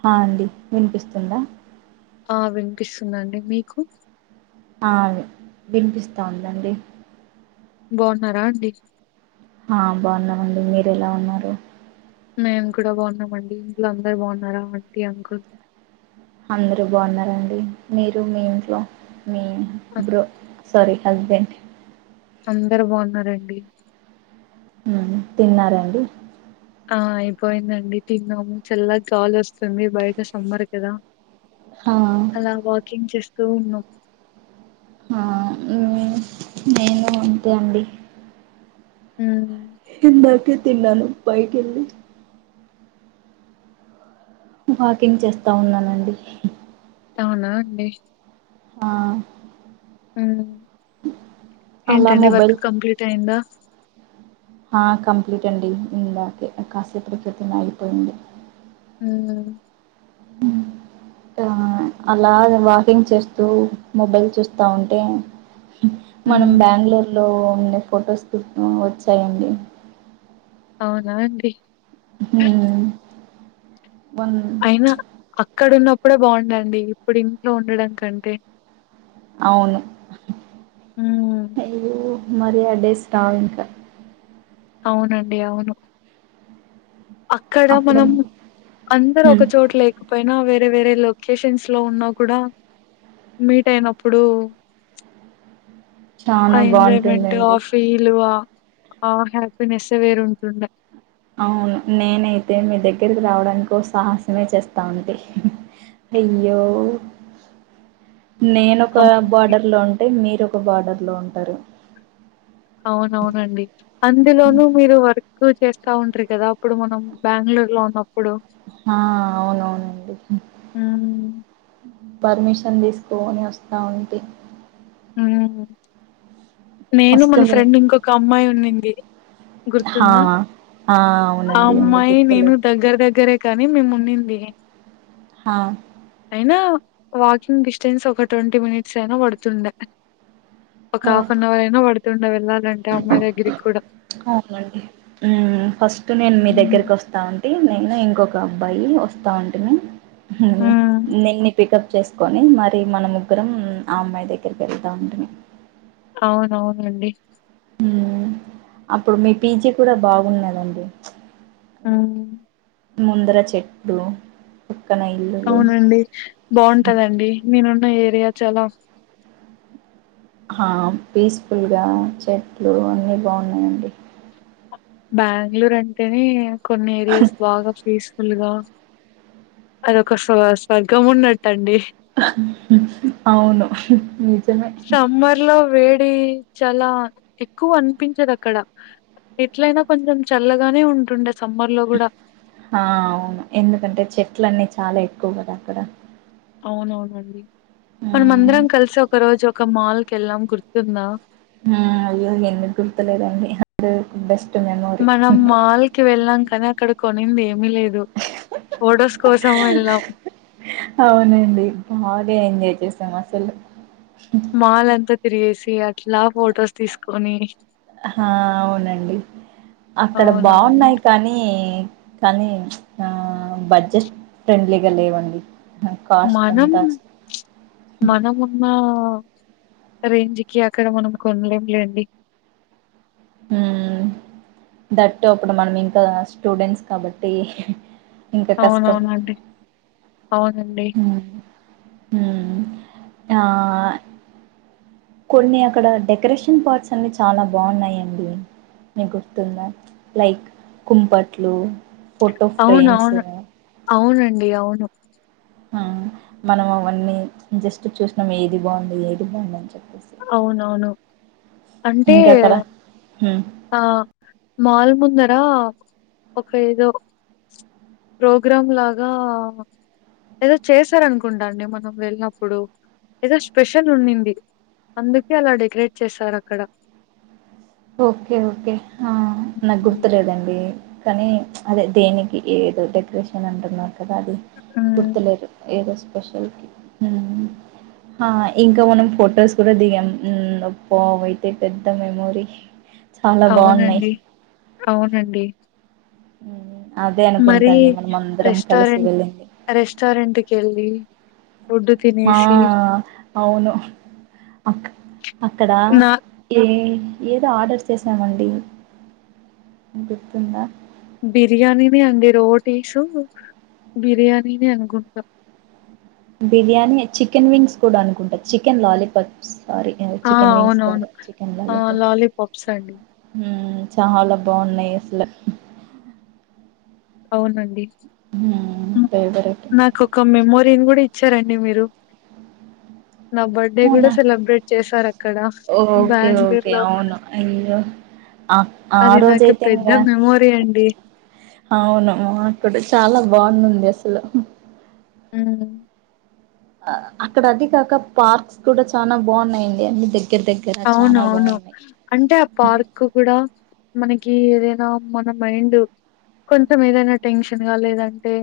హా అండి వినిపిస్తుందా ఆ వినిపిస్తుందండి మీకు వినిపిస్తా ఉందండి బాగున్నారా అండి ఆ బాగున్నామండి మీరు ఎలా ఉన్నారు మేము కూడా బాగున్నామ అండి ఇంట్లో అందరు బాగున్నారా ఆంటీ అంకుల్ అందరు బాగున్నారండి మీరు మీ ఇంట్లో ఉ అ- బ్రో సారీ హస్బెండ్ అందరు బాగున్నారండి తిన్నారండి ఆ అయిపోయిందండి తిన్నాము చల్ల గాలి వస్తుంది బయట సమ్మర్ కదా హా అలా వాకింగ్ చేస్ తున్నాం ఆ నేను అంతే అండి ఉమ్ ఇందాకే తిన్నాను పైకి వెళ్ళి వాకింగ్ చేస్తా ఉన్నానండి అవునా అండి ఆ అ అలా ఏంటండి మొబైల్ వర్క్ కంప్లీట్ అయ్యిందా కంప్లీట్ అండి ఇందకే కాసేపటి క్రితంగా అయిపోయింది. ఉ అలా వాకింగ్ చేస్తూ మొబైల్ చూస్తా ఉంటే, మనం ఉమ్ బెంగుళూరులో ఫొటోస్ తో వచ్చాయండి. అవునా అండి. ఉమ్ బంద అయినా [unintelligible] అక్కడ ఉన్నప్పుడే బాగుండండి ఇప్పుడు ఇంట్లో ఉండడం కంటే అవును ఉమ్ అయ్యో మళ్లీ ఆ డేస్ రవీంకా అవునండి అవును అక్కడ అప్పుడు మనం అందరు ఒక హ్మ్ చోటు లేకపోయినా వేరే వేరే లొకేషన్స్ లో ఉన్నా కూడా మీట్ అయినప్పుడు. ఆ చానా ఎంజాయ్మెంట్ ఆ బాగుంటుందండి ఫీల్. ఆ ఇ నెస్స వేరుంటుండే. అవును నేనైతే మీ దగ్గరికి రావడానికి సాహసమే చేస్తా ఉండి అయ్యో నేను ఒక అవునండి. బోర్డర్ లో ఉంటే మీరు ఒక బార్డర్లో ఉంటారు. అవునవునండి అందులోనూ మీరు వర్క్ ఉంటారు. కదా అప్పుడు మనం బెంగళూరు లో ఉన్నప్పుడు, ఆ అవునవునండి. హ్మ్. పర్మిషన్ తీసుకోని వస్తా ఉంటంది. ఉమ్ నేను ఫస్ట్ మన మీ ఫ్రెండ్ ఇంకొక అమ్మాయి. [unintelligible] హా గుర్తుందా? ఆ ఆ అవునండి అందుకు అమ్మాయి నేను గుర్తులేదు. దగ్గర దగ్గరే కానీ మేము ఉండింది. హా అయినా వాకింగ్ డిస్టెన్స్ ఒక ట్వంటీ మినిట్స్ అయినా పడుతుండే. ఒక హాఫ్ అన్ అవర్ అయినా [unintelligible] అంటే అమ్మాయి దగ్గరికి కూడా మ్ ఫస్ట్ నేను మీ హ్మ్ దగ్గరకి వస్తాంటి నేను ఇంకొక అబ్బాయి వస్తాంంటిమి మ్ హ్మ్ నీ పికప్ చేసుకొని మరి మన ముగ్గురం ఆ అమ్మాయి దగ్గరికి వెళ్తా ఉంటిమి అవునవునండి మ్ అప్పుడు మీ పీజీ కూడా బాగున్నదండి ఆ ముందర చెట్టు అవునండి బాగుంటదండి నేనున్న ఏరి యా చాలా ఆ పీస్ఫుల్గా చెట్లు అన్ని బాగున్నాయంండి బ్యాంగళూర్ అంటేనే కొన్ని ఏరియాస్ బాగా ఫీస్ లుగా అదొక స్వ స్వర్గం ఉన్నట్టు అండీ అవును నిజమే సమ్మర్‌లో వేడి చాలా ఎక్కువ అనిపించది అక్కడ ఎట్లయినా కొంచెం చల్లగానే ఉంటుండే సమ్మర్‌లో గూడా. ఆ అవును ఎందుకంటే చెట్లన్నీ చాలా ఎక్కువ కద అక్కడ అవునవునండి మన మ్మ్ మందరం కలిసి ఒక రోజు ఒక మాల్ కి వెళ్ళాం గుర్తుందా మ్ అయ్యో ఎందుకు గుర్తులేదండి అ బెస్ట్ మెమోరీ మనం మాల్ కి వెళ్ళాం కదా అక్కడ కొనింది ఏమీ లేదు ఫోటోస్ కోసం వెళ్ళాం అవునండి బాగా ఎంజాయ్ చేసాం అసలు మాల్ అంత తిరిగేసి అట్లా ఫొటోస్ తీసుకొని హ అవునండి అక్కడ అవునవును బాగున్నాయి కానీ కానీ ఆ బడ్జెట్ ఫ్రెండ్లీగా లేవండి కాస్ట్ మనం అంతా మనం ఉన్న రేంజ్ కి అక్కడ మనం కొనలేం లేండి ఉ థట్ అప్పుడు మనం ఇంకా స్టూడెంట్స్ కాబట్టి ఇంకా కష్టం అవునవునండి అవునండి మ్మ్ మ్మ్ ఆ కొన్ని అక్కడ డెకరేషన్ పార్ట్స్ అన్ని చాలా బాగున్నాయండి మీకు గుర్తుందా లైక్ కుంపట్లు ఫోటో అవును ఫ్రేమ్స్ అవును అవునం అండి అవును ఆ మనం అవన్నీ జస్ట్ చూసినాం ఏది బాగుంది ఏది బాగుంది అని చెప్ అవునవును అంటే ఇంకా అక్కడ హ్మ్ ఆ మాల్ ముందర ఒక ఏదో ప్రోగ్రాం లాగా ఏదో చేశారనుకుంటా అండి మనం వెళ్ళినప్పుడు ఏదో స్పెషల్ ఉన్నింది అందుకే అలా డెకరేట్ చేసారు అక్కడ ఓకే ఓకే ఆ నాకు గుర్తులేదండి కానీ అదే దేనికి ఏదో డెకరేషన్ అంటున్నారు కదా అది ఉమ్ గుర్తులేరు ఏదో ఆ ఇంకా మనం ఫొటోస్ కూడా దిగాం హ్మ్ అబ్బా అవి అయితే పెద్ద మెమోరీ చాలా బాగున్నాయి అవునండి అవునండి ఉ మరి రెస్టారెంట్ వెళ్ళింది రెస్టారెంట్కి వెళ్ళి ఫుడ్డు ఆ తినేసి అవును అక్కడ నా ఏ ఏదో ఆర్డర్స్ చేసామండి గుర్తుందా బిర్యానీని అంగే రోటీసు బిర్యానీని అనుకుంటా బిర్యానీ చికెన్ వింగ్స్ కూడా అనుకుంటా చికెన్ లాలీపాప్స్ సారీ ఆ చికెన్ వింగ్స్ అవునవును కదా చికెన్ ఆ లాలీపప్స్ లాలీపాప్స్ అండి హ్మ్మ్ చాలా బాగున్నాయి స్ అవునండి ఫేవరెట్ నాకు కమ్మి మొరిన్ గుడి వచ్చారంండి మీరు నా బర్త్డే కూడా అవునా సెలబ్రేట్ చేసారు అక్కడ ఓకే బెంగళూరు ఓకే లో అవును అయ్యో ఆ ఆ అది నాకు రోజయితే పెద్ద ఇంగా మెమోరీ అండి అవును అక్కడ చాలా బాగున్నంది అసలు హ్మ్మ్ అక్కడ అది కాక పార్క్స్ కూడా చాలా బాగున్నాయండి అన్ని దగ్గర దగ్గర అవును చానా అవును బాగున్నాయి అంటే ఆ పార్క్ కూడా మనకి ఏదైనా మన మైండ్ కొంచెం ఏదైనా టెన్షన్ గా లేదంటే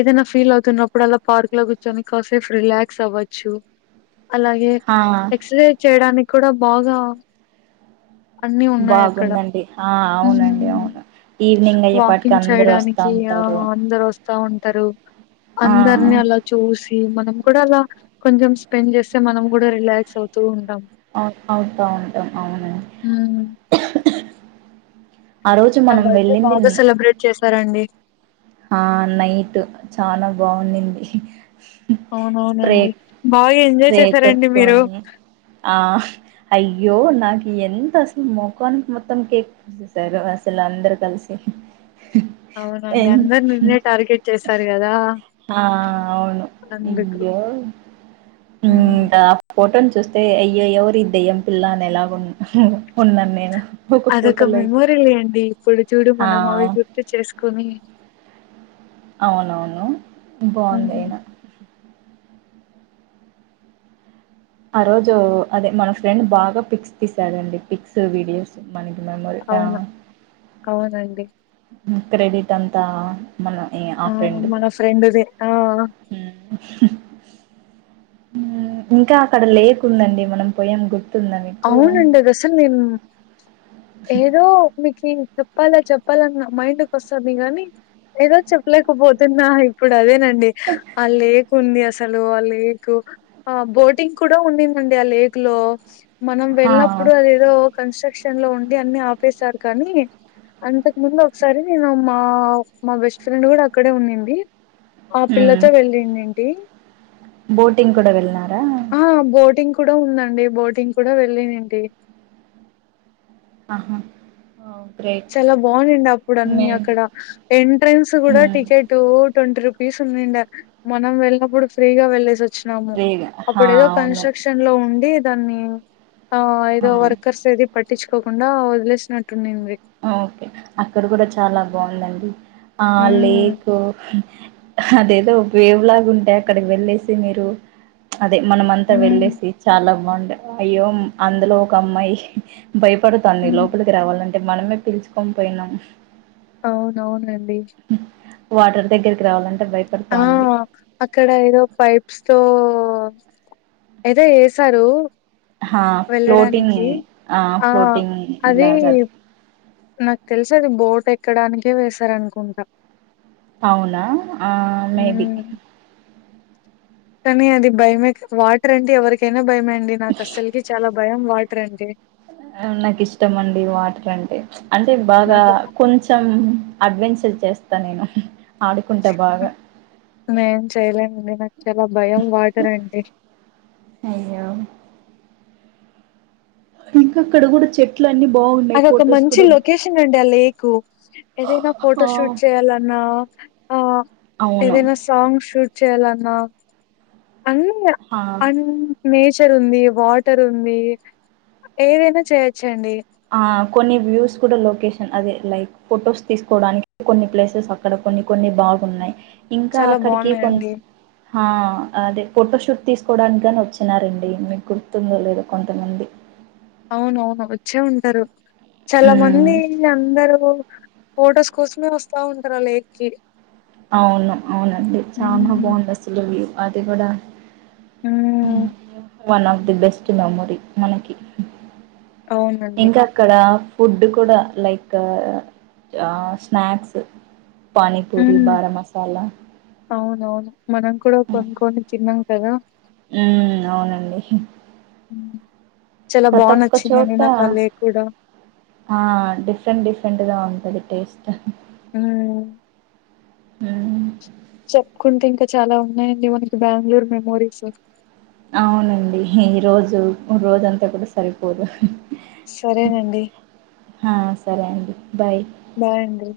ఏదైనా ఫీల్ అవుతున్నప్పుడు అలా పార్క్ లో కూర్చొనిసేఫ్ రిలాక్స్ అవ్వచ్చు అలాగే ఆ ఎక్స రే చడానికి కూడా బాగా అన్నిీ ఉన్నాయి అక్కడ బాగుందండి ఆ అవునండి అవును ఈవినింగ్ అయ్యేపాటికి వాకింగ్ అందరూ వస్తా చేయడానికి ఆ ఉంటారు అందరు వస్తా ఉంట తరు ఆ అందరిని అలా చూసి మనం కూడా అలా కొంచెం రిలాక్స్ అవుతు వూ ఉంటాం అవు అవుతా ఉంటాం అవునండి ఉమ్ ఆ రోజు నా మనం బర్డే వెళ్ళింది న బాగా సెలబ్రేట్ చేసారండి ఆ నైట్ చాలా బాగుండుది అవునవునండి బాయ్ స్ప్రే కట్టుకొని ఆ అయ్యో నా ఎంత అసలు మోఖానికి మొత్తం కేక్ పూసేసారు అసలు అందరు కలిసి అవునండి ఎన్ అందరు నన్నె టార్గెట్ చేశారు కదా ఆ అవును అందుకు ఇయ్యో హ్మ్ [unintelligible] ఫోటో చూస్తే అయ్యాయో దయ్యం పిల్ల అనేల ఉన్న ఉన్నాను నేను ఒక అదొక ఫోటోలో అయితే మెమోరీ లేండి ఇప్పుడు చూడు ఆ మనం అవి గుర్తు చేసుకొని అవునవును హ్మ్ బాగుందియినా ఆ రోజు అదే మన ఫ్రెండ్ బాగా పిక్స్ తీసారండీ పిక్స్ వీడియోస్ మనకి మెమొరీ అవునా అవునండి క్రెడిట్ అంతా మన ఆ ఫ్రెండ్ది మన ఫ్రెండ్ దే ఆ ఇంకా అక్కడ లేకుందండి మనం పోయేగు అవునండిది అసలు నేను ఏదో మీకి చెప్పాలా చెప్పాలన్న మైండ్ కు వస్తుంది గాని ఏదో చెప్పలేకపోతున్నా ఇప్పుడు అదే న ఆ లేకుంది అ అసలు ఆ లేక్ ఆ బోటింగ్ కూడా ఉండింది అండి ఆ లేక్ లో మనం హా వెళ్ళినప్పుడు అదేదో కాన్స్టేక్షన్ లో ఉండి అన్ని ఆపేశారు కానీ అంతకు ముందు ఒకసారి నేను మా మా బెస్ట్ ఫ్రెండ్ కూడా అక్కడే ఉన్నింది ఆ మ్మ్ పిల్లతో వేలిందండి బోటింగ్ కూడా వెళ్నారా ఆ! బోటింగ్ కూడా ఉందండి బోటింగ్ కూడా వెళ్ళండి ఆహా ఓ గ్రేట్ చాలా బాగుండింది అప్పుడు అన్ని మేం అక్కడ ఎంట్రెన్స్ కూడా మ్మ్ టిక్కెటు టోటి రూపీస్ ఉన్నాయండి మనం వెళ్ళప్పుడు ఫ్రీగా వెళ్లేసొచ్ వచ్చినాము ఫ్రీగా హా అప్పుడు ఏదో అవును కన్స్టేక్షన్ లో ఉండి దాన్ని ఆ ఏదో హా వర్కర్స్ ఇది పట్టించుకోకుండా వదిలేసినట్టుంంది ఓకే అక్కడ కూడా చాలా బాగుందండి ఆ ఉమ్ లేకు అదేదో వేవు లాగా ఉంటే అక్కడికి వెళ్ళేసి మీరు అదే మన అంతా ఉమ్ వెళ్ళేసి చాలా బాగు అయ్యో అందులో ఒక అమ్మాయి భయపడుతాన్ని ఉమ్ లోపలికి రావాలంటే మనమే పిలుచుకని పోయినాం అవున అవును ఎం అ వాటర్ దగ్గరికి రావాలం ఆ అక్కడ ఏదో పైప్స్ తో ఏదో చేసారు హ ఫ్లోటింగ్ ఆ ఫ్లోటింగ్ అది లాగాది నాకు తెలిస అది బోట్ ఎక్కడానికే వసార అనుకుంటా అవునా ఆ మేది కానీ అది భయమే వాటర్ అంటే ఎవరికైనా భయమే నాకు అస్స కకి చాలా భయం వాట్రడి నాకు ఇష్టం అండి వాటర్ అంటే అంటే బాగా నాకు కొంచెం అడ్వెంచర్ చేస్తా నేను ఆడుకుంటా బాగా నేం చేయలేనండి నాకు చాలా భయం వాటర్ అంటే అయ్యో ఇంకా అక్కడ కూడా చెట్లు అన్ని బాగున్నాయి అదిొ ఒక ఫొటోస్ మంచి కూడా లొకేషన్ అండి ఆ లేక్ ఏదైనా ఆ ఫోటో షూట్ చేయాలన్నా ఆ అవును ఏదైనా సాంగ్ షూట్ చేయాలన్నా అన్న ఆ అ నేచర్ ఉంది వాటర్ ఉంది ఏదైనా చేయొచ్చు ఆ కొన్ని వ్యూస్ కూడా లొకేషన్ అదే లైక్ ఫొటోస్ తీసుకోవడానికి కొన్ని ప్లేసెస్ అక్కడ కొన్ని కొన్ని బాగు ఉన్నాయి ఇంకా చాలా అక్కడికి కొం బాగున్నాయండి అదే ఫోటోషూట్ తీసుకోవడానికి కాని వచ్చినారండి మీకు గుర్తుందో లేదా కొంతమంది అవున అవును వచ్చే ఉంటారు చాలా మంది ఉమ్ అందరూ ఫొటోస్ కోసమే వస్తా ఉంటారా లేక్ కి అవును అవునండి చాల హ్మ్ బాగుంది అసలువి అది కూడా హ one of the best memory మనకి అవునండి. ఇంకా అక్కడ ఫుడ్ కూడా లైక్ స్నాక్స్ హ పానీపూరి బారా మసాలా అవునవును మనం అపుడు కొనుకొని తిను తిన్నం కదా ఉ అవునండి హ్మ్. చాలా బా ప్రతి ఒక్క నచ్చిందండి చోట నాకు ఆ లేక్ కూడా. ఆ డిఫరెంట్ డిఫరెంట్గా ఉంటది టేస్ట్ అ హ చెప్పుకుంటే ఇంకా చాలా ఉన్నాయండి మనకి బెంగళూరు మెమోరీస్ అవునండి ఈ రోజు రోజంతా కూడా సరిపోదు సరేనండి ఆ సరే అండి బాయ్ బాయ్ అండి